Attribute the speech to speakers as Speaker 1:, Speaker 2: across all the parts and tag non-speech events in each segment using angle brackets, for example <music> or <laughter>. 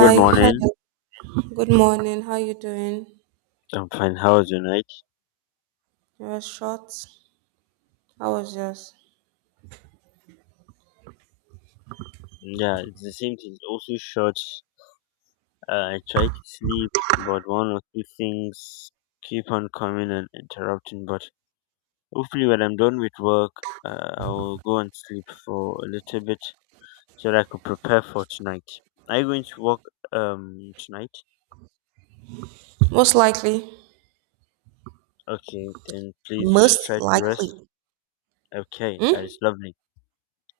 Speaker 1: Good morning.
Speaker 2: hello. Good morning. How you doing?
Speaker 1: I'm fine. How was your night?
Speaker 2: Yours short. How was yours?
Speaker 1: Yeah, it's the same thing. It's also short. I try to sleep, but one or two things keep on coming and interrupting. But hopefully, when I'm done with work, I will go and sleep for a little bit so that I could prepare for tonight. Are you going to work tonight?
Speaker 2: Most likely.
Speaker 1: Okay, then please you should
Speaker 2: Most
Speaker 1: try to
Speaker 2: likely.
Speaker 1: rest. Okay, that
Speaker 2: Hmm?
Speaker 1: is lovely.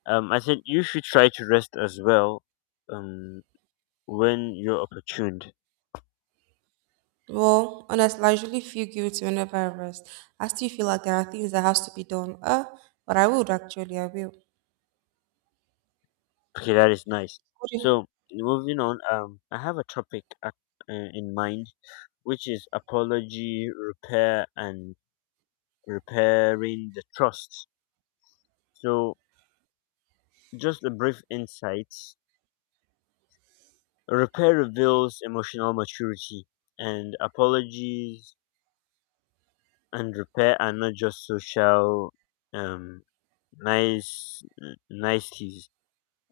Speaker 1: I said you should try to rest as well. Um, when you're opportune.
Speaker 2: Well, honestly, I usually feel guilty whenever I rest. I still feel like there are things that has to be done. But I would actually, I will.
Speaker 1: Okay, that is nice.
Speaker 2: What do you-
Speaker 1: So moving on, I have a topic at, in mind, which is apology, repair, and repairing the trust. So just a brief insights. Repair reveals emotional maturity, and apologies and repair are not just social, um, nice niceties,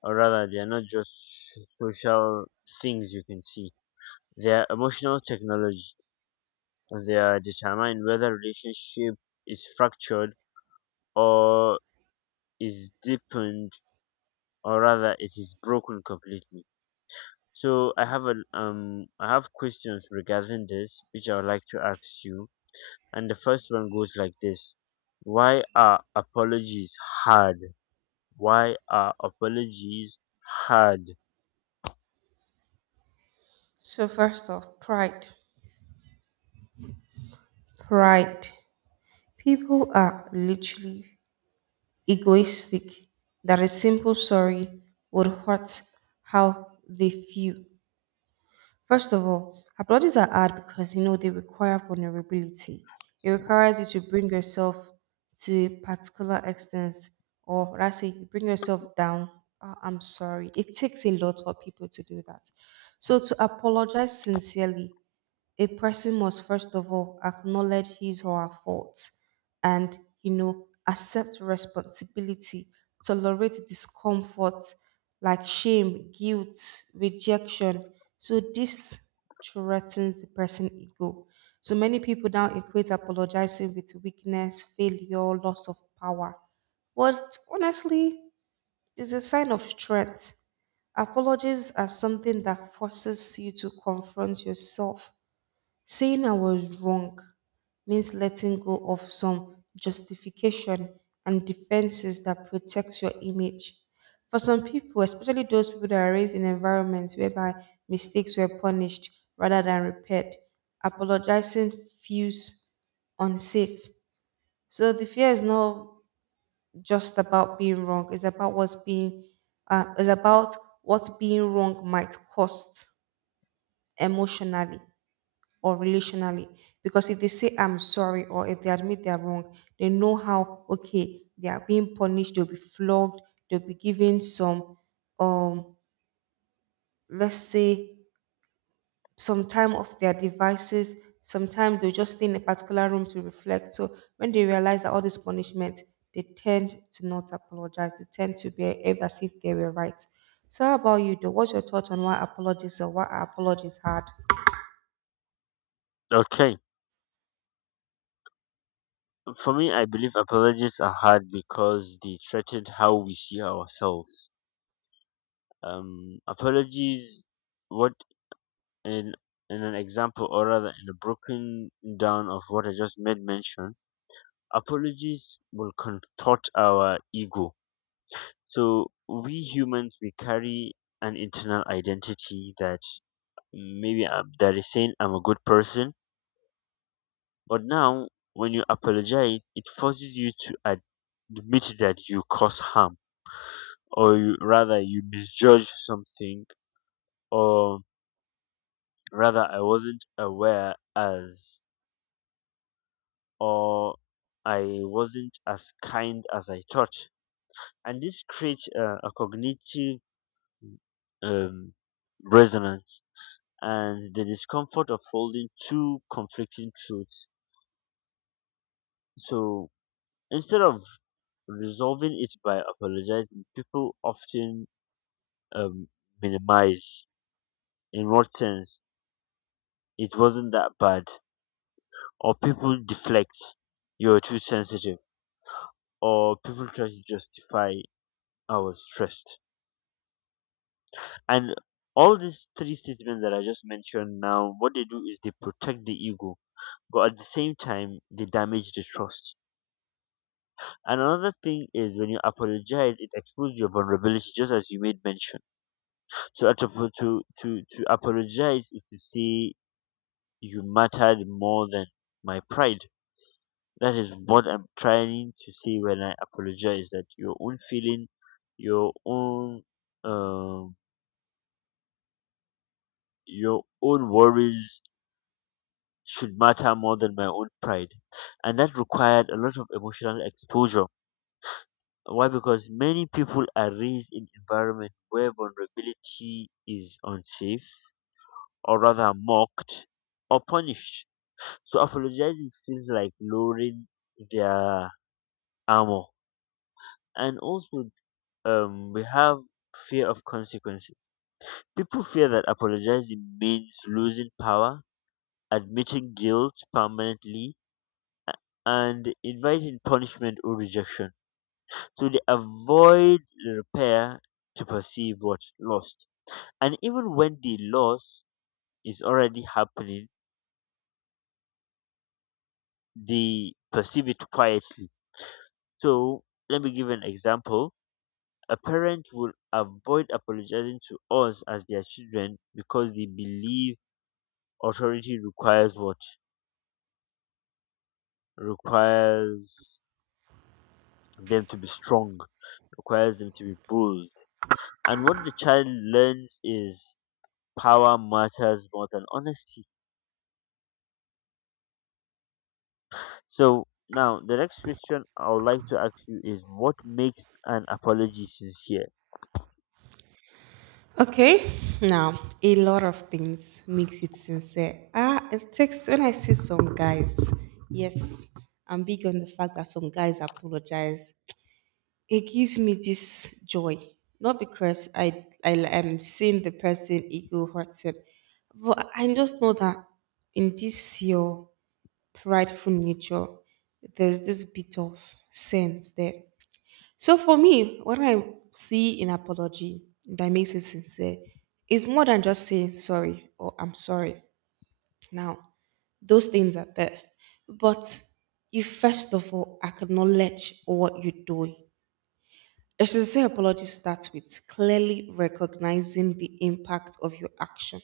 Speaker 1: or rather, they are not just social things you can see. They are emotional technology. They determine whether relationship is fractured or is deepened, or rather, it is broken completely. So I have questions regarding this, which I would like to ask you. And the first one goes like this: Why are apologies hard? Why are apologies hard?
Speaker 2: So first off, pride. Pride. People are literally egoistic that a simple sorry would hurt how they feel. First of all, apologies are hard because you know they require vulnerability. It requires you to bring yourself to a particular extent, or rather, say, you bring yourself down. "Ah, I'm sorry. It takes a lot for people to do that. So to apologize sincerely, a person must first of all acknowledge his or her faults, and you know, accept responsibility, tolerate discomfort like shame, guilt, rejection. So this threatens the person ego. So many people now equate apologizing with weakness, failure, loss of power. But honestly, is a sign of strength. Apologies are something that forces you to confront yourself. Saying I was wrong means letting go of some justification and defenses that protect your image. For some people, especially those people that are raised in environments whereby mistakes were punished rather than repaired, apologizing feels unsafe. So the fear is not just about being wrong; it's about it's about what being wrong might cost emotionally or relationally. Because if they say I'm sorry or if they admit they're wrong, they know how okay they are, being punished, they'll be flogged, they'll be given some um let's say some time off their devices, sometimes they'll just stay in a particular room to reflect. So when they realize that all this punishment, they tend to not apologize, they tend to behave as if they were right. So how about you though, what's your thought on why are apologies hard?
Speaker 1: Okay, for me, I believe apologies are hard because they threaten how we see ourselves. Apologies. What in in an example or rather in a broken down of what I just made mention, apologies will contort our ego. So we humans we carry an internal identity that maybe I that is saying I'm a good person, but now when you apologize, it forces you to admit that you cause harm, rather you misjudge something, or rather I wasn't aware as or I wasn't as kind as I thought. And this creates a cognitive um, resonance and the discomfort of holding two conflicting truths. So instead of resolving it by apologizing, people often um, minimize in what sense it wasn't that bad, or people deflect, you're too sensitive, or people try to justify I was stressed. And all these three statements that I just mentioned now, what they do is they protect the ego, but at the same time, they damage the trust. And another thing is when you apologize, it exposes your vulnerability, just as you made mention. So at a- to apologize is to say you mattered more than my pride. That is what I'm trying to say when I apologize, that your own feeling, your own, um, your own worries should matter more than my own pride. And that required a lot of emotional exposure. Why? Because many people are raised in environment where vulnerability is unsafe, or rather mocked or punished. So apologizing feels like lowering their armor. And also, we have fear of consequences. People fear that apologizing means losing power, admitting guilt permanently, and inviting punishment or rejection. So they avoid repair to perceive what lost. And even when the loss is already happening, they perceive it quietly. So let me give an example. A parent will avoid apologizing to us as their children because they believe authority requires what? Requires them to be strong, requires them to be bold. And what the child learns is power matters more than honesty. So now the next question I would like to ask you is, what makes an apology sincere?
Speaker 2: Okay, now a lot of things makes it sincere. Ah, it takes when I see some guys. Yes, I'm big on the fact that some guys apologize. It gives me this joy, not because I am seeing the person ego hurts him, but I just know that in this your prideful nature, there's this bit of sense there. So for me, what I see in apology that makes it sincere is more than just saying sorry or I'm sorry. Now, those things are there. But you first of all acknowledge what you're doing. A sincere apology starts with clearly recognizing the impact of your action.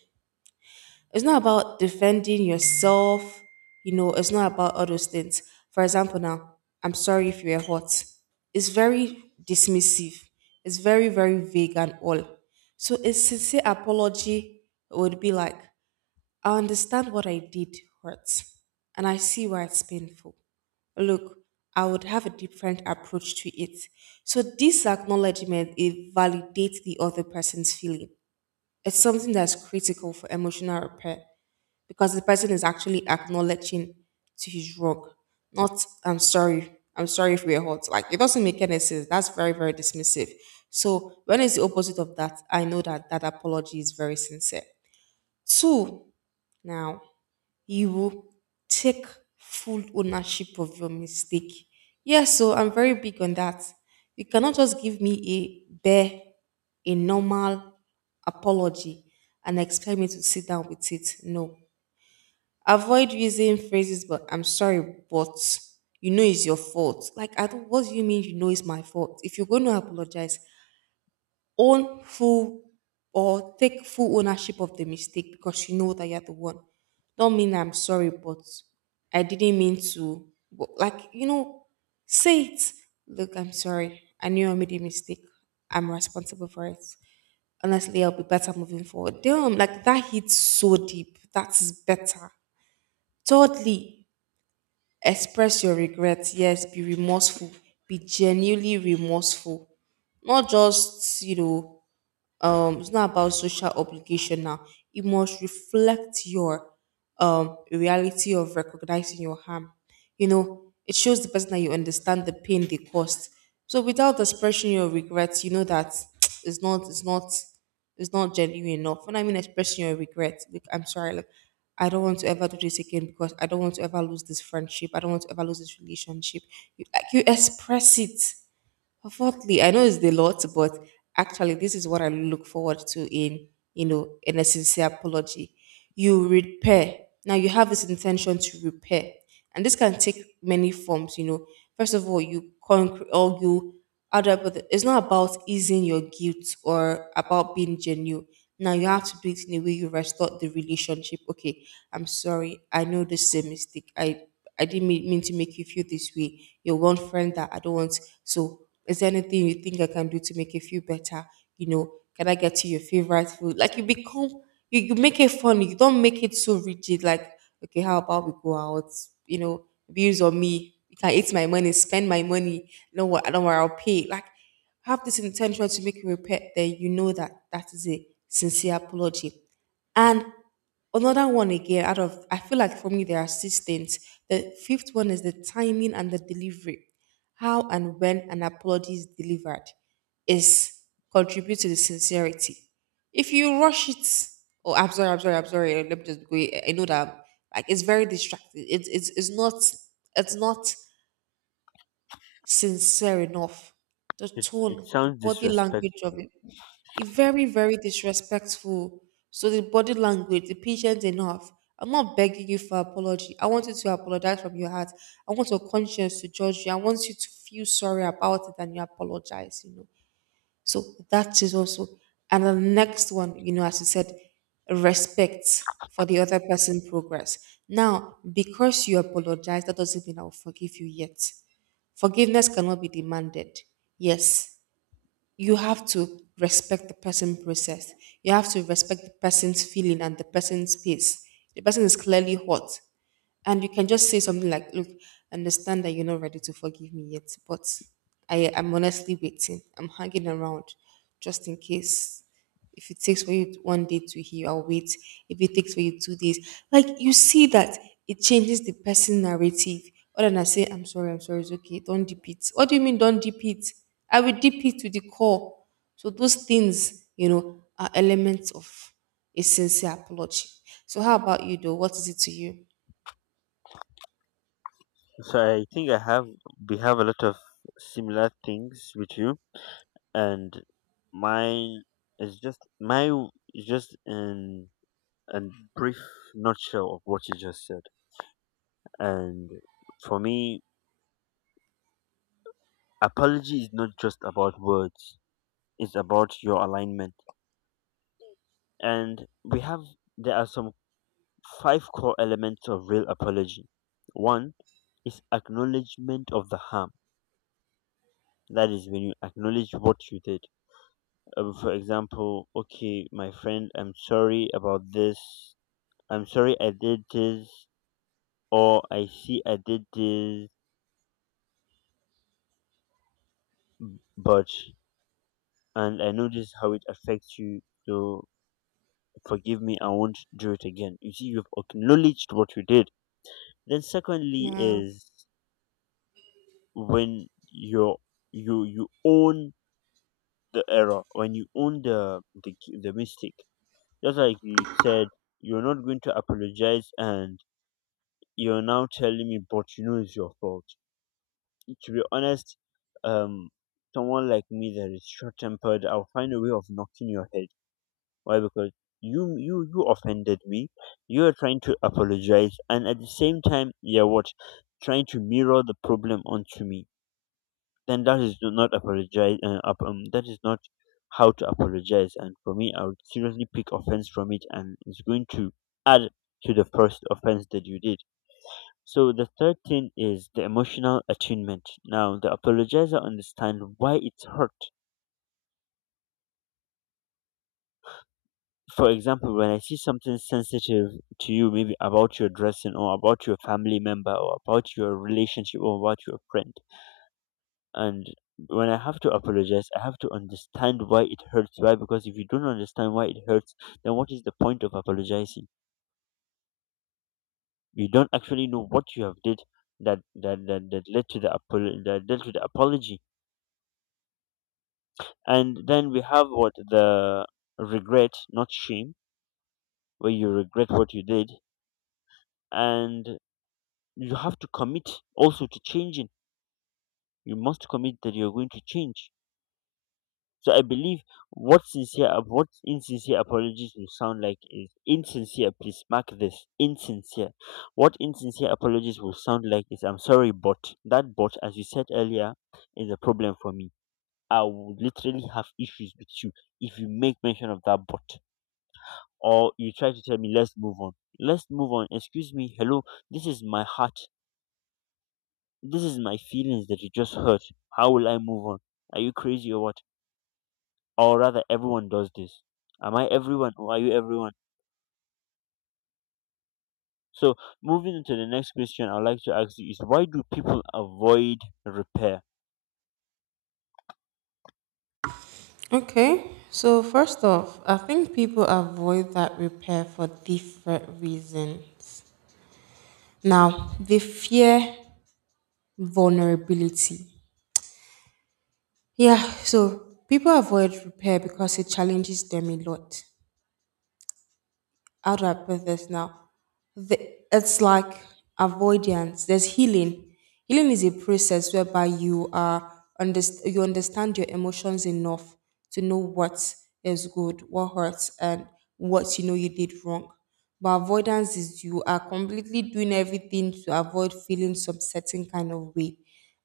Speaker 2: It's not about defending yourself, it's not about all those things. For example, now, I'm sorry if you were hot. It's very dismissive, it's very, very vague and all. So a sincere apology would be like, I understand what I did hurts, and I see why it's painful. Look, I would have a different approach to it. So this acknowledgement, it validates the other person's feeling. It's something that's critical for emotional repair because the person is actually acknowledging to his wrong, not I'm sorry, I'm sorry if we're hurt. Like it doesn't make any sense. That's very, very dismissive. So when it's the opposite of that, I know that that apology is very sincere. Two, now you will take full ownership of your mistake. Yes, so I'm very big on that. You cannot just give me a bare, a normal apology and expect me to sit down with it. No. Avoid using phrases, but I'm sorry, but you know it's your fault. Like, I don't, what do you mean you know it's my fault? If you're going to apologize, own full or take full ownership of the mistake because you know that you're the one. Don't mean I'm sorry, but I didn't mean to. But like, you know, say it. Look, I'm sorry. I knew I made a mistake. I'm responsible for it. Honestly, I'll be better moving forward. Damn, like that hits so deep. That is better. Thirdly, express your regrets. Yes, be remorseful. Be genuinely remorseful. Not just, you know, it's not about social obligation now, it must reflect your reality of recognizing your harm. You know, it shows the person that you understand the pain they caused. So without expressing your regrets, you know that <tsk> it's not it's not it's not genuine enough. When I mean expressing your regrets, like I'm sorry, like I don't want to ever do this again because I don't want to ever lose this friendship, I don't want to ever lose this relationship, you, like you express it. Fourthly, I know it's the lot, but actually, this is what I look forward to in, you know, in a sincere apology. You repair. Now you have this intention to repair, and this can take many forms. You know, first of all, you concrete or you other, but it's not about easing your guilt or about being genuine. Now you have to do it in a way you restore the relationship. Okay, I'm sorry. I know this is a mistake. I didn't mean to make you feel this way. You're one friend that I don't want. So, is there anything you think I can do to make you feel better? You know, can I get you your favorite food? Like you become, you make it fun. You don't make it so rigid. Like, okay, how about we go out? You know, bills on me. You can eat my money, spend my money. No, what I don't worry, I'll pay. Like, have this intention to make you repent. Then you know that that is a sincere apology. And another one again, out of, I feel like for me, there are six things. The fifth one is the timing and the delivery. How and when an apology is delivered is contribute to the sincerity. If you rush it, oh, I'm sorry, I'm sorry, I'm sorry. Let me just go. I know that like it's very distracting. It's not sincere enough. The
Speaker 1: It
Speaker 2: tone, the
Speaker 1: sounds
Speaker 2: body language of
Speaker 1: disrespectful.
Speaker 2: it. It's very, very disrespectful. So the body language, the patient enough. I'm not begging you for apology. I want you to apologize from your heart. I want your conscience to judge you. I want you to feel sorry about it and you apologize, you know. So that is also, and the next one, you know, as you said, respect for the other person's progress. Now, because you apologize, that doesn't mean I'll forgive you yet. Forgiveness cannot be demanded. Yes, you have to respect the person process. You have to respect the person's feeling and the person's pace. The person is clearly hot and you can just say something like, "Look, I understand that you're not ready to forgive me yet, but I am honestly waiting. I'm hanging around, just in case. If it takes for you one day to heal, I'll wait. If it takes for you 2 days, like you see that it changes the person narrative. Other than I say, I'm sorry, it's okay. Don't deep it. What do you mean, don't deep it? I will deep it to the core. So those things, you know, are elements of a sincere apology. So how about you, though? What is it to you?
Speaker 1: So I think I have we have a lot of similar things with you, and mine is just my is just in and brief nutshell of what you just said. And for me, apology is not just about words, it's about your alignment. And there are some five core elements of real apology. One is acknowledgement of the harm. That is when you acknowledge what you did. For example, okay, my friend, I'm sorry about this. I'm sorry I did this, or I see I did this, but and I know this is how it affects you. So forgive me, I won't do it again. You see, you've acknowledged what you did. Then secondly
Speaker 2: Yeah.
Speaker 1: is when you own the error, when you own the mistake. Just like you said, you're not going to apologize, and you're now telling me, but you know it's your fault. To be honest, um, someone like me that is short-tempered, I'll find a way of knocking your head. Why? Because you offended me. You are trying to apologize, and at the same time, you're what, trying to mirror the problem onto me. Then that is do not apologize. That is not how to apologize. And for me, I would seriously pick offense from it, and it's going to add to the first offense that you did. So the third thing is the emotional attunement. Now the apologizer understands why it's hurt. For example, when I see something sensitive to you, maybe about your dressing or about your family member or about your relationship or about your friend, and when I have to apologize, I have to understand why it hurts. Why? Because if you don't understand why it hurts, then what is the point of apologizing? You don't actually know what you have did that led to that led to the apology. And then we have what, the regret, not shame, where you regret what you did, and you have to commit also to changing. You must commit that you're going to change. So I believe what sincere what insincere apologies will sound like is insincere, please mark this, insincere. What insincere apologies will sound like is I'm sorry but, that but as you said earlier is a problem for me. I would literally have issues with you if you make mention of that but, or you try to tell me let's move on, let's move on. Excuse me, hello, this is my heart. This is my feelings that you just hurt. How will I move on? Are you crazy or what? Or rather, everyone does this. Am I everyone or are you everyone? So, moving into the next question, I'd like to ask you is why do people avoid repair?
Speaker 2: Okay. So first off, I think people avoid that repair for different reasons. Now, they fear vulnerability. Yeah, so people avoid repair because it challenges them a lot. I'll wrap with this now. The, it's like avoidance. There's healing. Healing is a process whereby you are you understand your emotions enough to know what is good, what hurts, and what you know you did wrong. But avoidance is you are completely doing everything to avoid feeling some certain kind of way.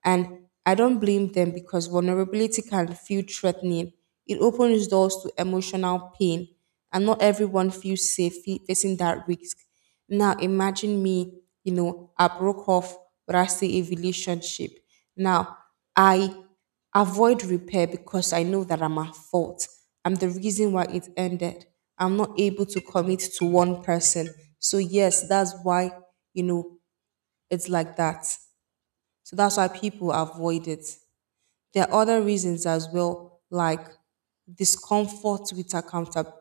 Speaker 2: And I don't blame them because vulnerability can feel threatening. It opens doors to emotional pain, and not everyone feels safe facing that risk. Now, imagine me, you know, I broke off, but I stay a relationship. Now, I avoid repair because I know that I'm at fault. I'm the reason why it ended. I'm not able to commit to one person. So, yes, that's why, you know, it's like that. So that's why people avoid it. There are other reasons as well, like discomfort with accountability.